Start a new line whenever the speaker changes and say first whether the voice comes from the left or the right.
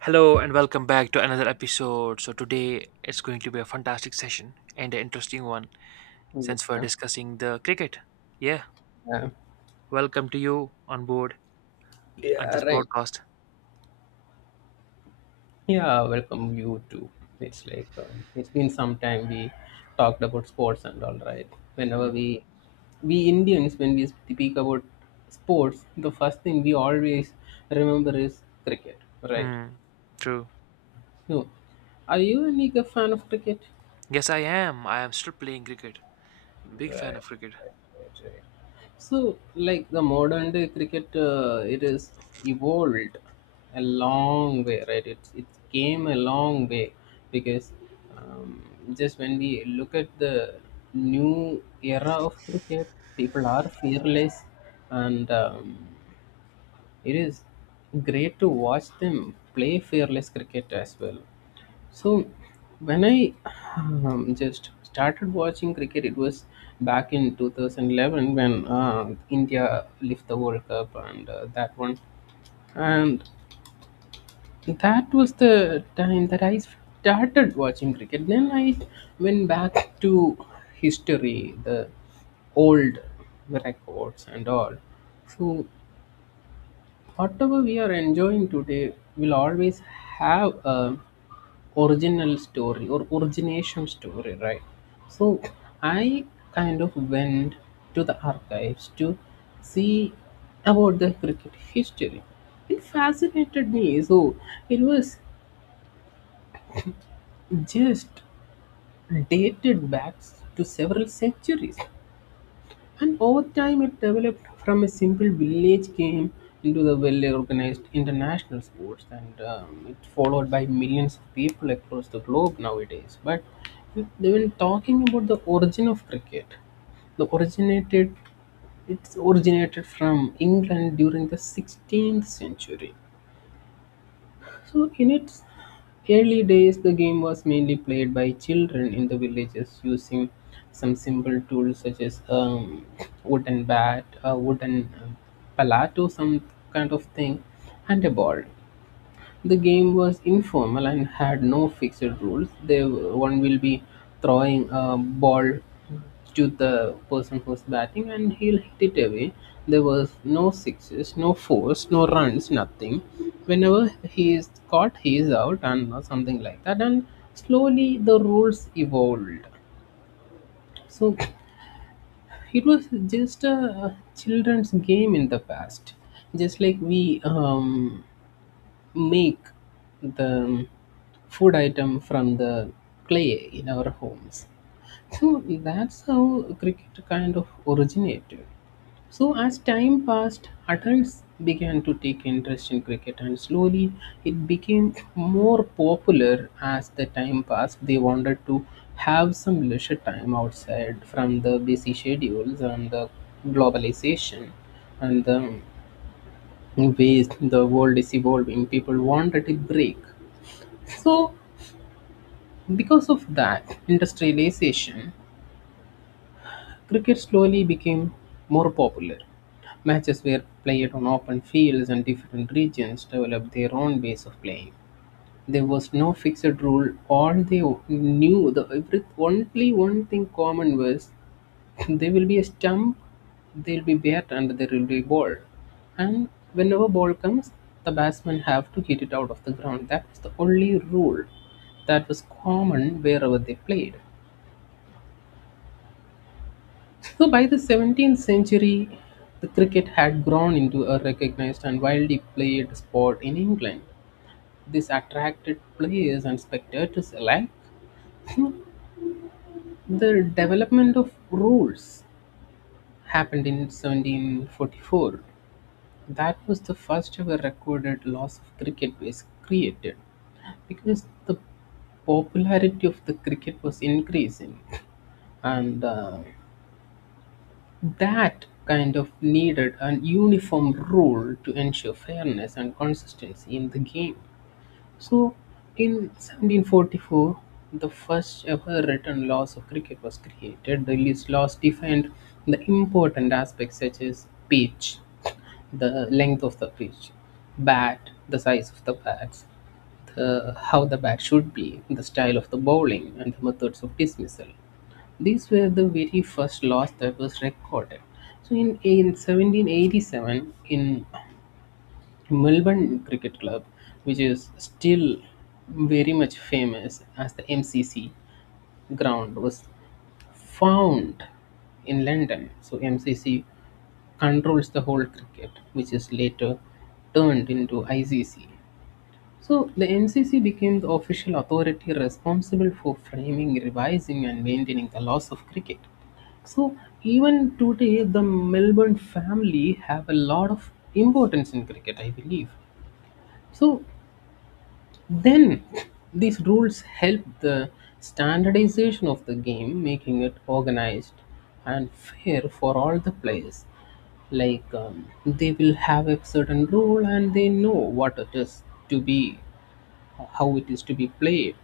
right: Hello and welcome back to another episode. So today it's going to be a fantastic session and an interesting one since we're
left: Yeah,
right: discussing the cricket. Yeah,
left: yeah,
right: welcome to you on board on
left: yeah,
right: this
left: right.
right: podcast.
left: Yeah, welcome you too. It's like it's been some time we talked about sports and all right. Whenever
right: Hmm.
left: we Indians when we speak about sports, the first thing we always remember is cricket, right?
right: Hmm. True.
left: No, are you a nigga fan of cricket?
right: Yes, I am. I am still playing cricket. A big fan
left: Right,
right: of cricket.
left: right, right, right. So, like the modern day cricket, it is evolved a long way, right? It came a long way because um, just when we look at the new era of cricket, people are fearless and it is great to watch them play fearless cricket as well. So when I just started watching cricket, it was back in 2011 when India lifted the World Cup and that one, and that was the time that I started watching cricket. Then I went back to history, the old records and all. So whatever we are enjoying today will always have a original story or origination story, right? So I kind of went to the archives to see about the cricket history. It fascinated me. So it was just dated back to several centuries. And over time, it developed from a simple village game into the well organized international sports, and it's followed by millions of people across the globe nowadays. But when talking about the origin of cricket, the originated it's originated from England during the 16th century. So, in its early days, the game was mainly played by children in the villages using some simple tools such as wooden bat, a wooden palette, or some kind of thing, and a ball. The game was informal and had no fixed rules. They one will be throwing a ball to the person who's batting, and he'll hit it away. There was no sixes, no fours, no runs, nothing. Whenever he is caught, he is out, and or something like that. And slowly the rules evolved. So it was just a children's game in the past, just like we make the food item from the clay in our homes. So that's how cricket kind of originated. So as time passed, adults began to take interest in cricket and slowly it became more popular as the time passed. They wanted to have some leisure time outside from the busy schedules and the globalization and the ways the world is evolving. People wanted a break so, because of that industrialization, cricket slowly became more popular. Matches were played on open fields and different regions developed their own ways of playing. There was no fixed rule. All they knew, the every, only one thing common was there will be a stump, there will be bat, and there will be ball. And whenever ball comes, the batsmen have to hit it out of the ground. That was the only rule that was common wherever they played. So by the 17th century, the cricket had grown into a recognized and widely played sport in England. This attracted players and spectators alike. The development of rules happened in 1744. That was the first ever recorded loss of cricket was created because the popularity of the cricket was increasing and that kind of needed an uniform rule to ensure fairness and consistency in the game. So, in 1744, the first ever written laws of cricket was created. These laws defined the important aspects such as pitch, the length of the pitch, bat, the size of the bats, the, how the bat should be, the style of the bowling, and the methods of dismissal. These were the very first laws that was recorded. So in 1787, in Melbourne Cricket Club, which is still very much famous as the MCC ground, was found in London. So MCC controls the whole cricket, which is later turned into ICC. So the MCC became the official authority responsible for framing, revising, and maintaining the laws of cricket. So even today, the Melbourne family have a lot of importance in cricket, I believe. So then these rules help the standardization of the game, making it organized and fair for all the players. Like they will have a certain rule and they know what it is to be how it is to be played.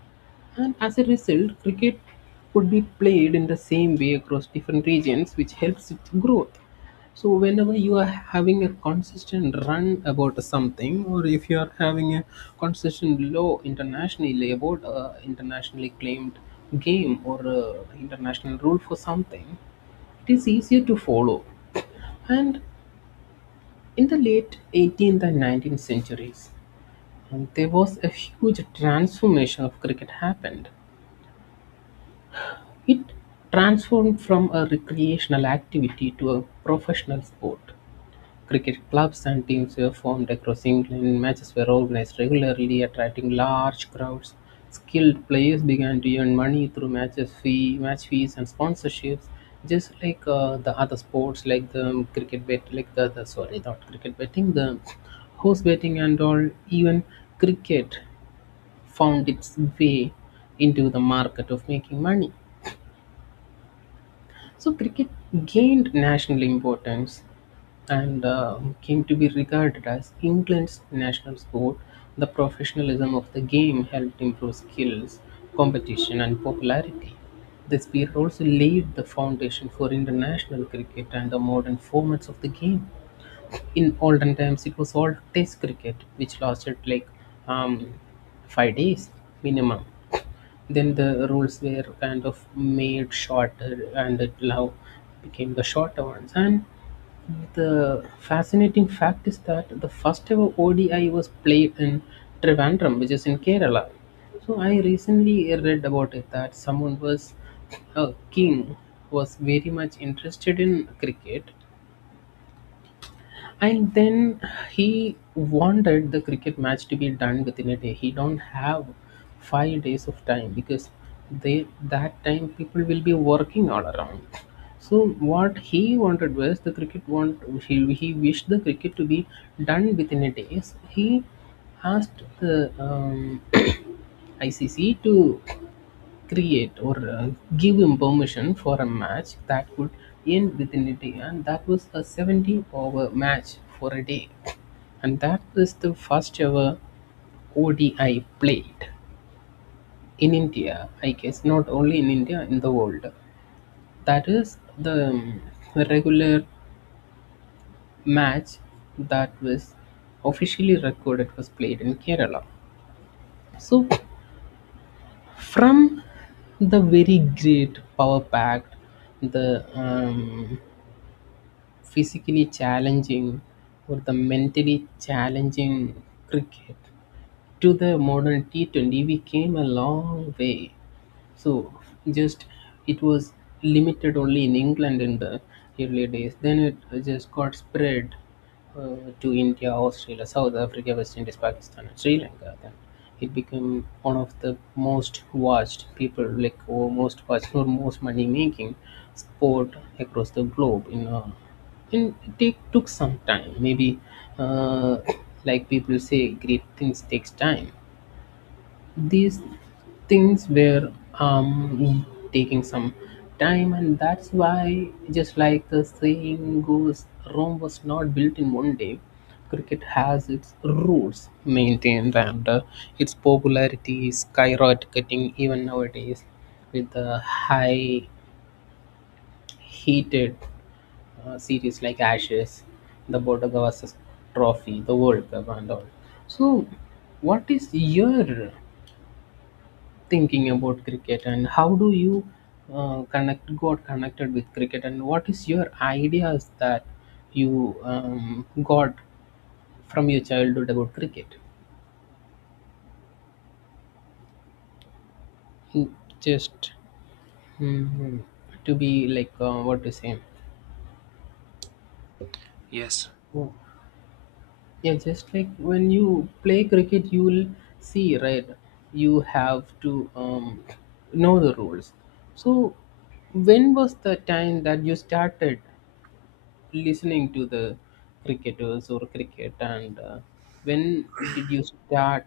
left: And as a result, cricket could be played in the same way across different regions, which helps its growth. So, whenever you are having a consistent run about something, or if you are having a consistent law internationally about a internationally claimed game or a international rule for something, it is easier to follow. And in the late 18th and 19th centuries, and there was a huge transformation of cricket happened. It transformed from a recreational activity to a professional sport. Cricket clubs and teams were formed across England. Matches were organized regularly, attracting large crowds. Skilled players began to earn money through matches fee, match fees, and sponsorships, just like the other sports, like the, cricket bet, like the sorry, not cricket betting, the horse betting and all. Even cricket found its way into the market of making money. So cricket gained national importance and came to be regarded as England's national sport. The professionalism of the game helped improve skills, competition, and popularity. This period also laid the foundation for international cricket and the modern formats of the game. In olden times it was all test cricket which lasted like um, 5 days minimum. Then the rules were kind of made shorter and it now became the shorter ones. And the fascinating fact is that the first ever ODI was played in Trivandrum, which is in Kerala. So I recently read about it that someone was a king was very much interested in cricket, and then he wanted the cricket match to be done within a day. He don't have 5 days of time because they that time people will be working all around. So what he wanted was the cricket want he wished the cricket to be done within a day. So he asked the ICC to create or give him permission for a match that could end within a day, and that was a 70 over match for a day. And that is the first ever ODI played in India, I guess, not only in India, in the world. That is the regular match that was officially recorded was played in Kerala. So, from the very great power packed, the physically challenging or the mentally challenging cricket to the modern T20, we came a long way. So just it was limited only in England in the early days. Then it just got spread uh, to India, Australia, South Africa, West Indies, Pakistan, and Sri Lanka. Then it became one of the most watched people like or most watched or most money making sport across the globe in and it took some time maybe, uh, like people say great things takes time. These things were um, taking some time, and that's why, just like the saying goes, Rome was not built in one day. Cricket has its roots maintained, and its popularity is skyrocketing even nowadays with the high heated series like Ashes, the Bodoga versus Trophy, the World Cup, and all. So, what is your thinking about cricket and how do you connect got connected with cricket and what is your ideas that you got from your childhood about cricket? Mm, just mm, to be like what to say.
right: Yes.
left: Oh, yeah, just like when you play cricket, you'll see, right? You have to know the rules. So, when was the time that you started listening to the cricketers or cricket and when did you start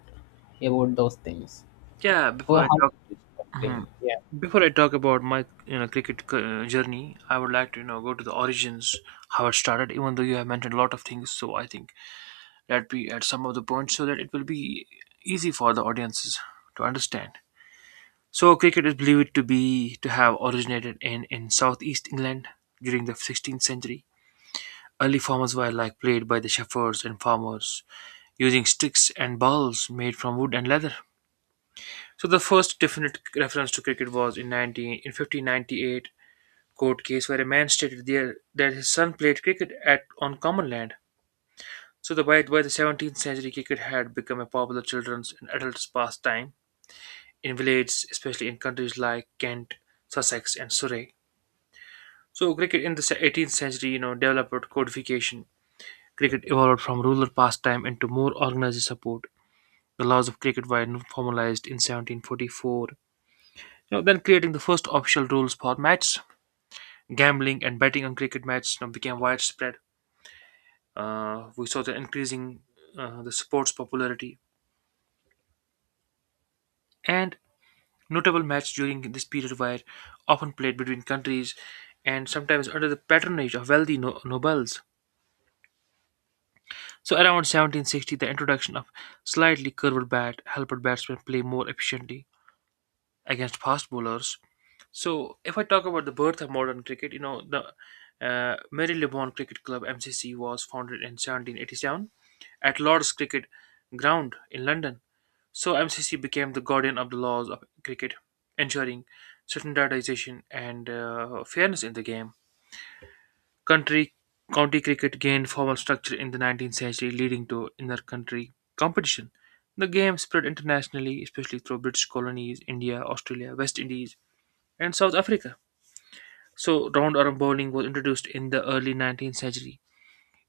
left: about those things
right: Yeah.
left: or how did you start
right: Mhm.
left: playing? Yeah,
right: Before I talk about my cricket journey, I would like to go to the origins, how it started. Even though you have mentioned a lot of things, so I think that we at some of the points so that it will be easy for the audiences to understand. So cricket is believed to have originated in southeast England during the 16th century. Early forms were like played by the shepherds and farmers using sticks and balls made from wood and leather. So the first definite reference to cricket was in 1598 court case where a man stated there that his son played cricket at on common land. So by the 17th century, cricket had become a popular children's and adults' pastime in villages, especially in countries like Kent, Sussex, and Surrey. So cricket in the 18th century, developed codification. Cricket evolved from rural pastime into more organized support. The laws of cricket were formalized in 1744. Then creating the first official rules for matches, gambling and betting on cricket matches became widespread. We saw the sport's popularity, and notable matches during this period were often played between countries and sometimes under the patronage of wealthy nobles. So, around 1760, the introduction of slightly curved bat helped batsmen play more efficiently against fast bowlers. So, if I talk about the birth of modern cricket, the Marylebone Cricket Club MCC was founded in 1787 at Lord's Cricket Ground in London. So MCC became the guardian of the laws of cricket, ensuring standardization and fairness in the game. Country county cricket gained formal structure in the 19th century, leading to inter-country competition. The game spread internationally, especially through British colonies, India, Australia, West Indies, and South Africa. So round-arm bowling was introduced in the early 19th century,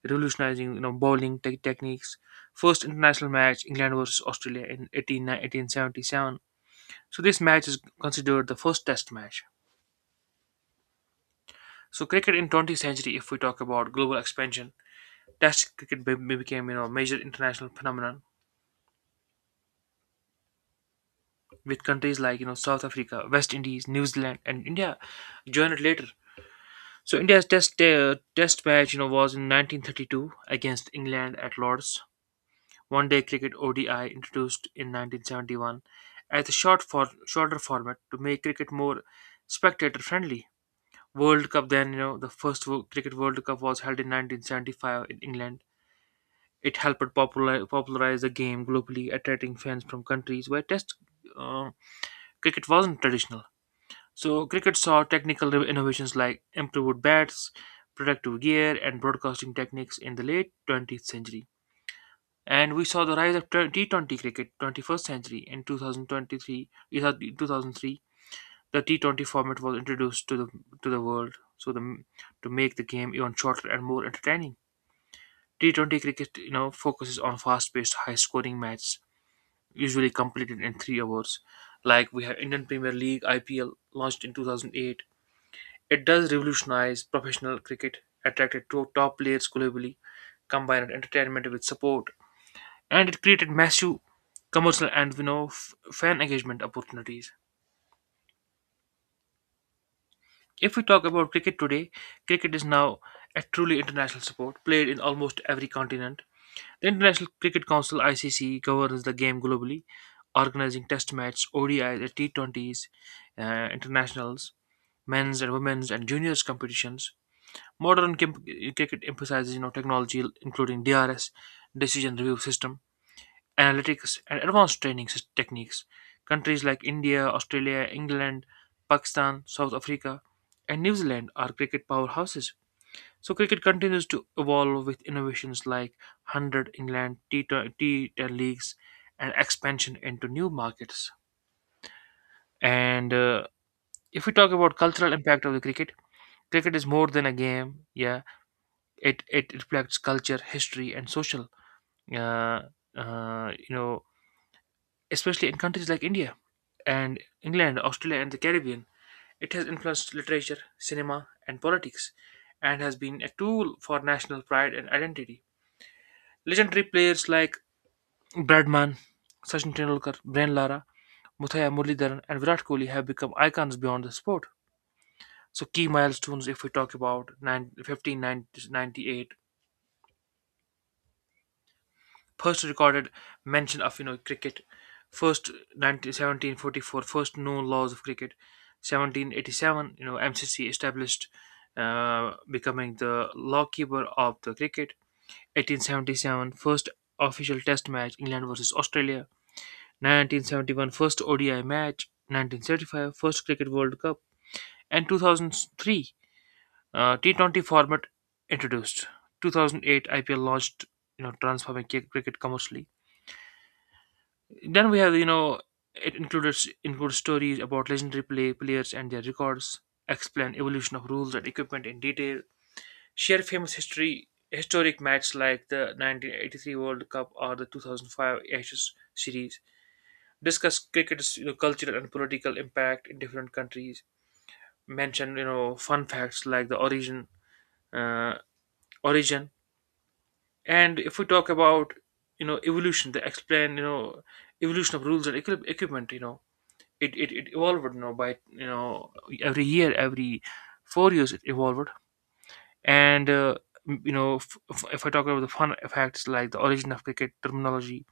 right: revolutionizing bowling techniques. First international match, England versus Australia 1877. So this match is considered the first test match. So cricket in 20th century, if we talk about global expansion, test cricket became major international phenomenon with countries like South Africa, West Indies, New Zealand, and India joined it later. So India's test match was in 1932 against England at Lords. One day cricket ODI introduced in 1971 as a short for shorter format to make cricket more spectator friendly. World Cup then, the first Cricket World Cup was held in 1975 in England. It helped popularize the game globally, attracting fans from countries where Test uh, cricket wasn't traditional. So, cricket saw technical innovations like improved bats, protective gear, and broadcasting techniques in the late 20th century. And we saw the rise of T20 cricket, 21st century, 2003. The T20 format was introduced to the world, so the to make the game even shorter and more entertaining. T20 cricket, focuses on fast-paced, high-scoring matches usually completed in 3 hours. Like we have Indian Premier League IPL launched in 2008. It does revolutionize professional cricket, attracted to top players globally, combined entertainment with support, and it created massive commercial and fan engagement opportunities. If we talk about cricket today, cricket is now a truly international sport played in almost every continent. The International Cricket Council (ICC) governs the game globally, organizing test matches, ODIs, and T20s, internationals, men's and women's and juniors competitions. Modern cricket emphasizes technology including DRS, decision review system, analytics, and advanced training techniques. Countries like India, Australia, England, Pakistan, South Africa, and New Zealand are cricket powerhouses. So, cricket continues to evolve with innovations like 100 England T10 leagues and expansion into new markets. And if we talk about cultural impact of the cricket, cricket is more than a game. Yeah, it reflects culture, history, and social. Uh, uh, you know, especially in countries like India, and England, Australia, and the Caribbean. It has influenced literature, cinema, and politics, and has been a tool for national pride and identity. Legendary players like Bradman, Sachin Tendulkar, Brian Lara, Muthiah Muralidharan, and Virat Kohli have become icons beyond the sport. So, key milestones if we talk about 1598, first recorded mention of cricket; first forty four first 1744, known laws of cricket; 1787, MCC established, becoming the lawkeeper of the cricket; 1877, first official test match, England versus Australia; 1971, first ODI match; 1975, Cricket World Cup; and 2003, T20 format introduced; 2008, IPL launched, transforming cricket commercially. Then we have it includes stories about legendary players and their records, explain evolution of rules and equipment in detail, share famous history historic matches like the 1983 World Cup or the 2005 Ashes series, discuss cricket's cultural and political impact in different countries, mention fun facts like the uh, origin, and if we talk about evolution, they explain evolution of rules and equipment. It evolved by every 4 years it evolved. And if I talk about the fun effects like the origin of cricket terminology,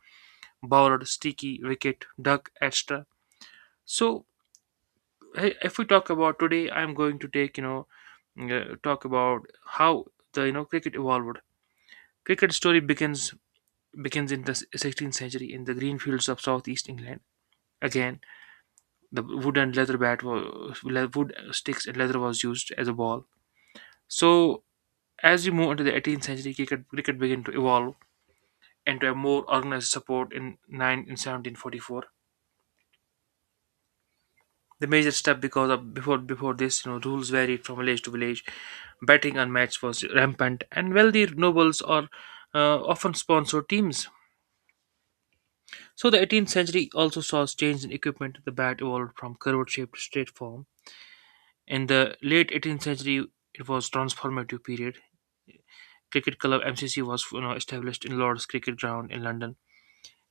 right: bowler, sticky wicket, duck, etc. So if we talk about today, I'm going to take you know talk about how the cricket evolved. Cricket story begins in the 16th century in the green fields of southeast England. Again, the wood and leather bat was wood sticks and leather was used as a ball. So, as we move into the 18th century, cricket began to evolve into a more organized support in 9 in 1744. The major step because of before this, rules varied from village to village. Betting on match was rampant, and wealthy nobles or often sponsored teams. So the 18th century also saw change in equipment. The bat evolved from curved-shaped to straight form. In the late 18th century, it was transformative period. Cricket club MCC was, established in Lord's Cricket Ground in London,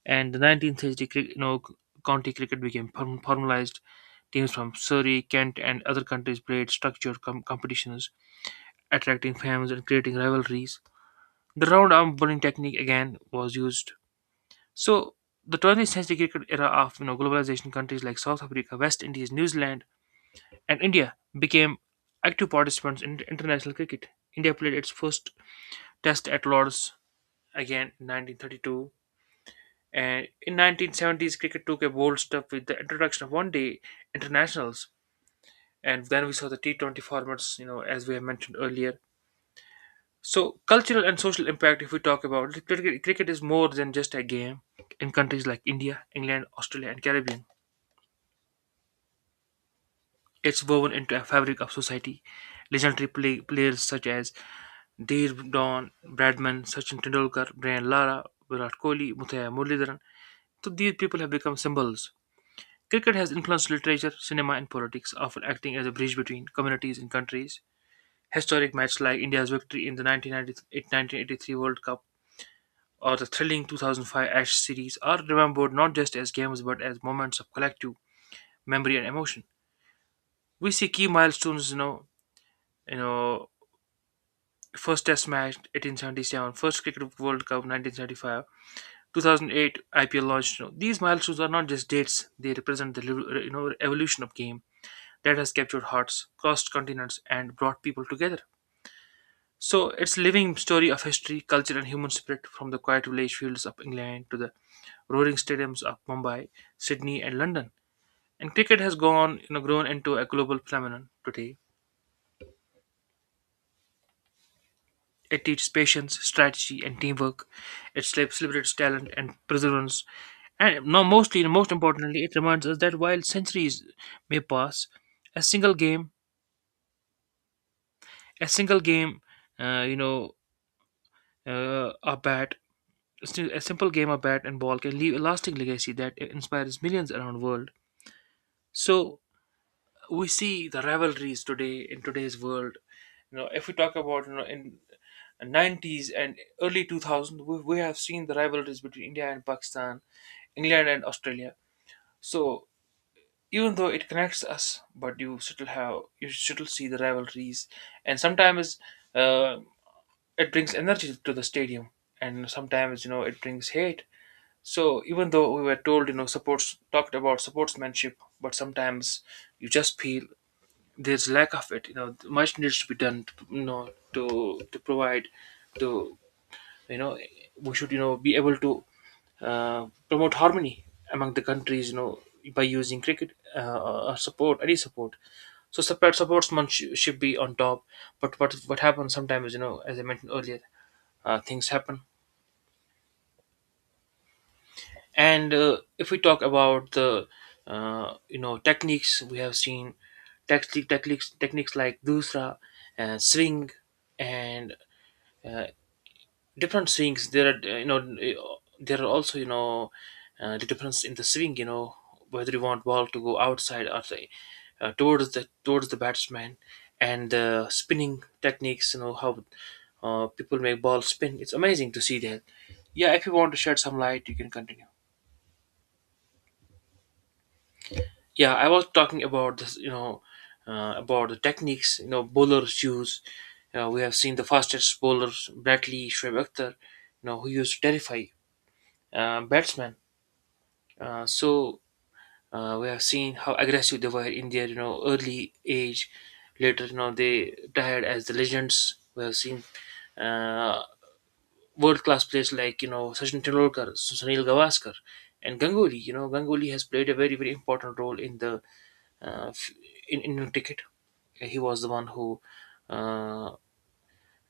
right: and the 19th century cricket, county cricket became formalized. Teams from Surrey, Kent, and other countries played structured competitions, attracting fans and creating rivalries. The round arm bowling technique again was used. So the 20th century cricket era of globalization, countries like South Africa, West Indies, New Zealand, and India became active participants in international cricket. India played its first test at Lords again in 1932. And in 1970s, cricket took a bold step with the introduction of one-day internationals, and then we saw the T20 formats, as we have mentioned earlier. So, cultural and social impact, if we talk about it, cricket is more than just a game. In countries like India, England, Australia, and Caribbean, it's woven into a fabric of society. Legendary players such as Deer Don, Bradman, Sachin Tendulkar, Brian Lara, Virat Kohli, Muthaya Muralidharan. So these people have become symbols. Cricket has influenced literature, cinema, and politics, often acting as a bridge between communities and countries. Historic matches like India's victory in the 1983 World Cup or the thrilling 2005 Ash series are remembered not just as games but as moments of collective memory and emotion. We see key milestones, you know, first Test match 1877, first Cricket World Cup 1975, 2008 IPL launch. These milestones are not just dates; they represent the evolution of game that has captured hearts, crossed continents, and brought people together. So it's a living story of history, culture, and human spirit from the quiet village fields of England to the roaring stadiums of Mumbai, Sydney, and London. And cricket has grown into a global phenomenon today. It teaches patience, strategy, and teamwork. It celebrates talent and perseverance. And now, most importantly, it reminds us that while centuries may pass, a single game, a single game, you know, a bat Still, a simple game of bat and ball can leave a lasting legacy that inspires millions around the world. So we see the rivalries today in today's world. If we talk about in 90s and early 2000s, we have seen the rivalries between India and Pakistan, England and Australia. So even though it connects us, but you still have you still see the rivalries, and sometimes uh, it brings energy to the stadium, and sometimes it brings hate. So even though we were told, you know, supports talked about sportsmanship, but sometimes you just feel there's lack of it. You know, much needs to be done. To, you know, to provide, to you know, We should, you know, be able to promote harmony among the countries. You know, by using cricket, or support, any support. So supportsman should be on top. But what happens sometimes, you know, as I mentioned earlier, things happen. And if we talk about the you know, techniques, we have seen techniques like dusra and swing, and uh, different swings there are, there are also, you know, the difference in the swing, you know, whether you want ball to go outside or say, towards the batsman, and the spinning techniques, you know, how people make ball spin. It's amazing to see that. Yeah, if you want to shed some light you can continue. Yeah, I was talking about this, you know, about the techniques, you know, bowlers use. You know, we have seen the fastest bowlers bradley Shoaib Akhtar, you know, who used to terrify batsmen. So we have seen how aggressive they were in their, you know, early age. Later, you know, they retired as the legends. We have seen uh, world-class players like, you know, Sachin Tendulkar, Sunil Gavaskar, and Ganguly. You know, Ganguly has played a very important role in the, uh, in Indian cricket. He was the one who, uh,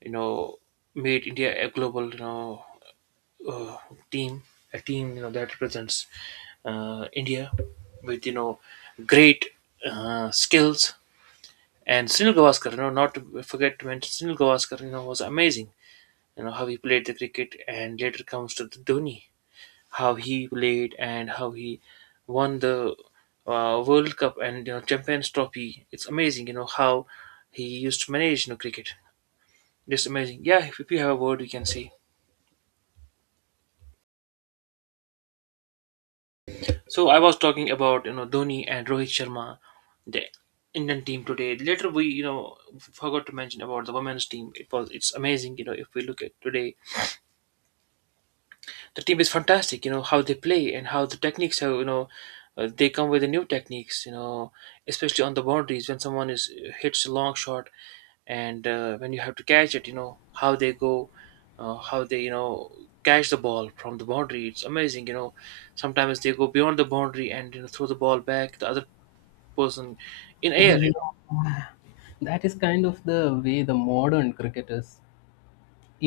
right: you know, made India a global, uh, team, a team, you know, that represents India with, you know, great skills. And Sunil Gavaskar, you know, not to forget to mention Sunil Gavaskar, you know, was amazing. You know how he played the cricket, and later comes to the Dhoni, how he played and how he won the World Cup and, you know, Champions Trophy. It's amazing, you know, how he used to manage, you know, cricket. Just amazing. Yeah, if you have a word, we can say. So I was talking about, you know, Dhoni and Rohit Sharma, the Indian team today. Later, we, you know, forgot to mention about the women's team. It's amazing. You know, if we look at today, the team is fantastic. You know how they play and how the techniques are. You know, they come with the new techniques. You know, especially on the boundaries, when someone is hits a long shot, and when you have to catch it. You know how they go, how they, you know, catch the ball from the boundary. It's amazing. You know, sometimes they go beyond the boundary and, you know, throw the ball back the other person in air. You know?
left: yeah, that is kind of the way the modern cricketers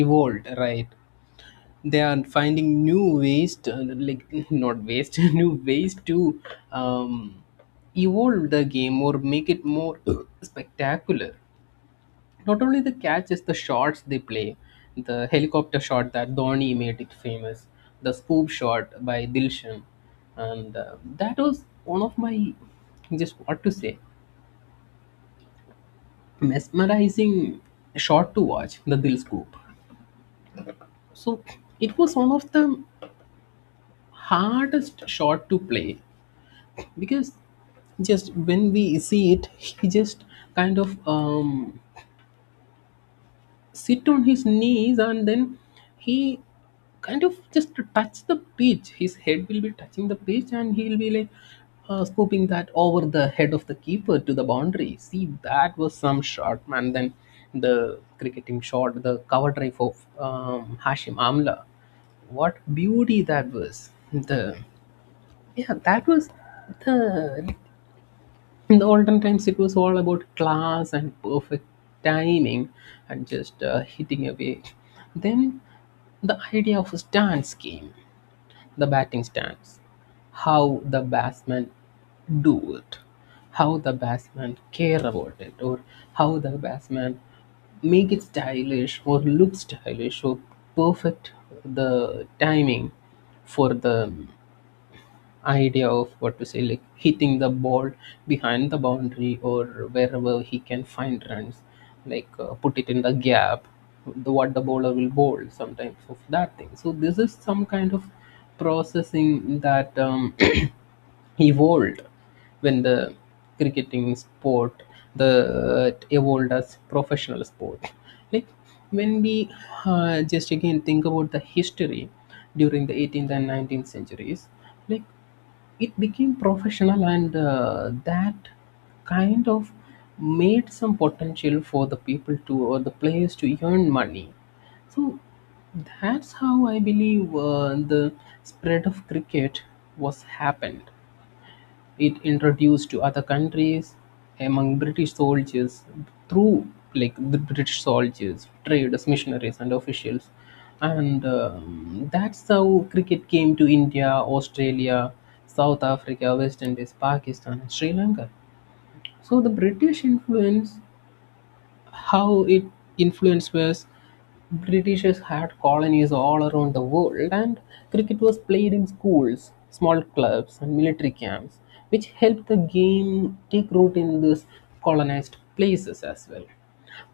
left: evolved, right? They are finding new ways to, like not ways new ways to um, evolve the game or make it more spectacular. Not only the catch is the shots they play, the helicopter shot that Dhoni made it famous, the scoop shot by Dilshan. And that was one of my just what to say mesmerizing shot to watch, the Dil scoop. So it was one of the hardest shot to play because just when we see it he just kind of sit on his knees and then he kind of just touch the pitch, his head will be touching the pitch and he'll be like scooping that over the head of the keeper to the boundary. See, that was some shot, man. Then the cricketing shot, the cover drive of Hashim Amla, what beauty that was, the yeah, that was the in the olden times, it was all about class and perfect timing and just hitting away. Then the idea of a stance came, the batting stance, how the batsman do it, how the batsman care about it, or how the batsman make it stylish or look stylish or perfect the timing for the idea of what to say, like hitting the ball behind the boundary or wherever he can find runs, like put it in the gap, the what the bowler will bowl sometimes of that thing. So this is some kind of processing that evolved when the cricketing sport the evolved as professional sport, like when we just again think about the history during the 18th and 19th centuries. Like it became professional, and that kind of made some potential for the people to, or the players to, earn money. So that's how I believe, the spread of cricket was happened. It introduced to other countries among British soldiers through, like, the British soldiers, traders, missionaries, and officials. And that's how cricket came to India, Australia, South Africa, West Indies, Pakistan, and Sri Lanka. So the British influence, how it influenced was, Britishers had colonies all around the world, and cricket was played in schools, small clubs, and military camps, which helped the game take root in these colonized places as well.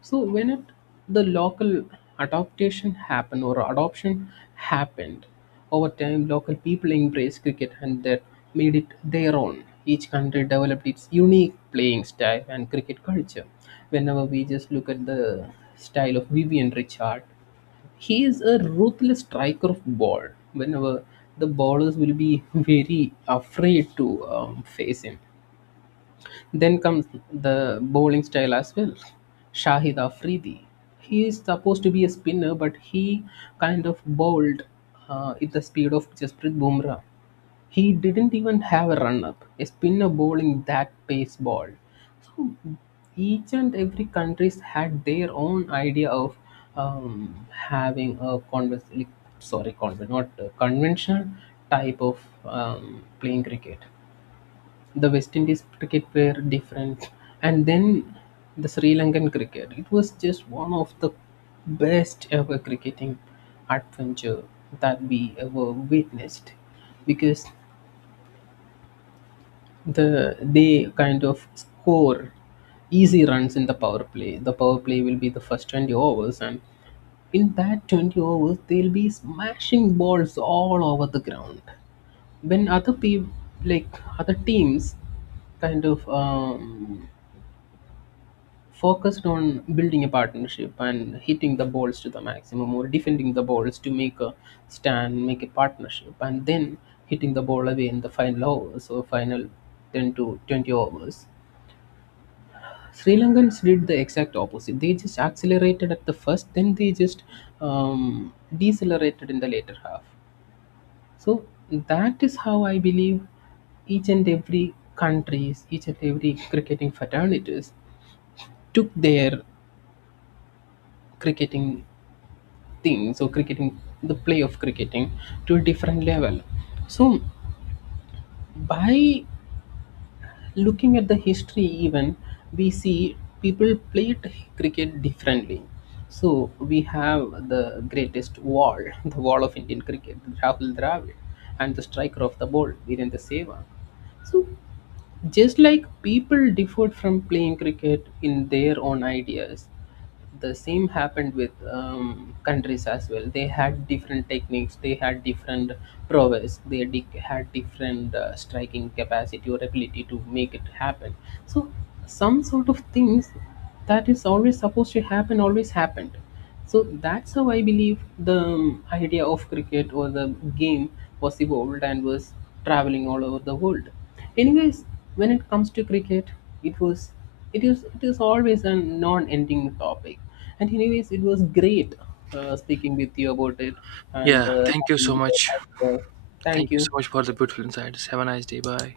left: So when it, the local adaptation happened or adoption happened, over time local people embraced cricket and that made it their own. Each country developed its unique playing style and cricket culture. Whenever we just look at the style of Vivian Richard, he is a ruthless striker of ball. Whenever the ballers will be very afraid to face him, then comes the bowling style as well. Shahid Afridi. He is supposed to be a spinner, but he kind of bowled at the speed of Jasprit Bumrah. He didn't even have a run up. A spinner bowling that pace ball. So each and every countries had their own idea of having a sorry, conven- not conventional type of playing cricket, the West Indies cricket player different, and then the Sri Lankan cricket. It was just one of the best ever cricketing adventure that we ever witnessed, because they kind of score easy runs in the power play. The power play will be the first 20 overs, and in that 20 overs they'll be smashing balls all over the ground, when other people, like other teams, kind of focused on building a partnership and hitting the balls to the maximum or defending the balls to make a stand, make a partnership, and then hitting the ball away in the final overs or final 10 to 20 overs. Sri Lankans did the exact opposite. They just accelerated at the first, then they just um, decelerated in the later half. So that is how I believe each and every countries, each and every cricketing fraternities took their cricketing things or cricketing, the play of cricketing, to a different level. So by looking at the history even, we see people played cricket differently. So we have the greatest wall, the wall of Indian cricket, Rahul Dravid, and the striker of the ball, Virendra Sehwag. So, just like people differed from playing cricket in their own ideas, the same happened with countries as well. They had different techniques, they had different prowess, they had different striking capacity or ability to make it happen. So, some sort of things that is always supposed to happen always happened. So, that's how I believe the idea of cricket or the game was evolved and was traveling all over the world. Anyways, when it comes to cricket, it was, it is always a non-ending topic. And anyways, it was great speaking with you about it and
right: Yeah. Thank you so
left: having your
right: much.
left: ideas. Thank
right: Thank you so
left: you.
right: much for the beautiful insights. Have a nice day. Bye.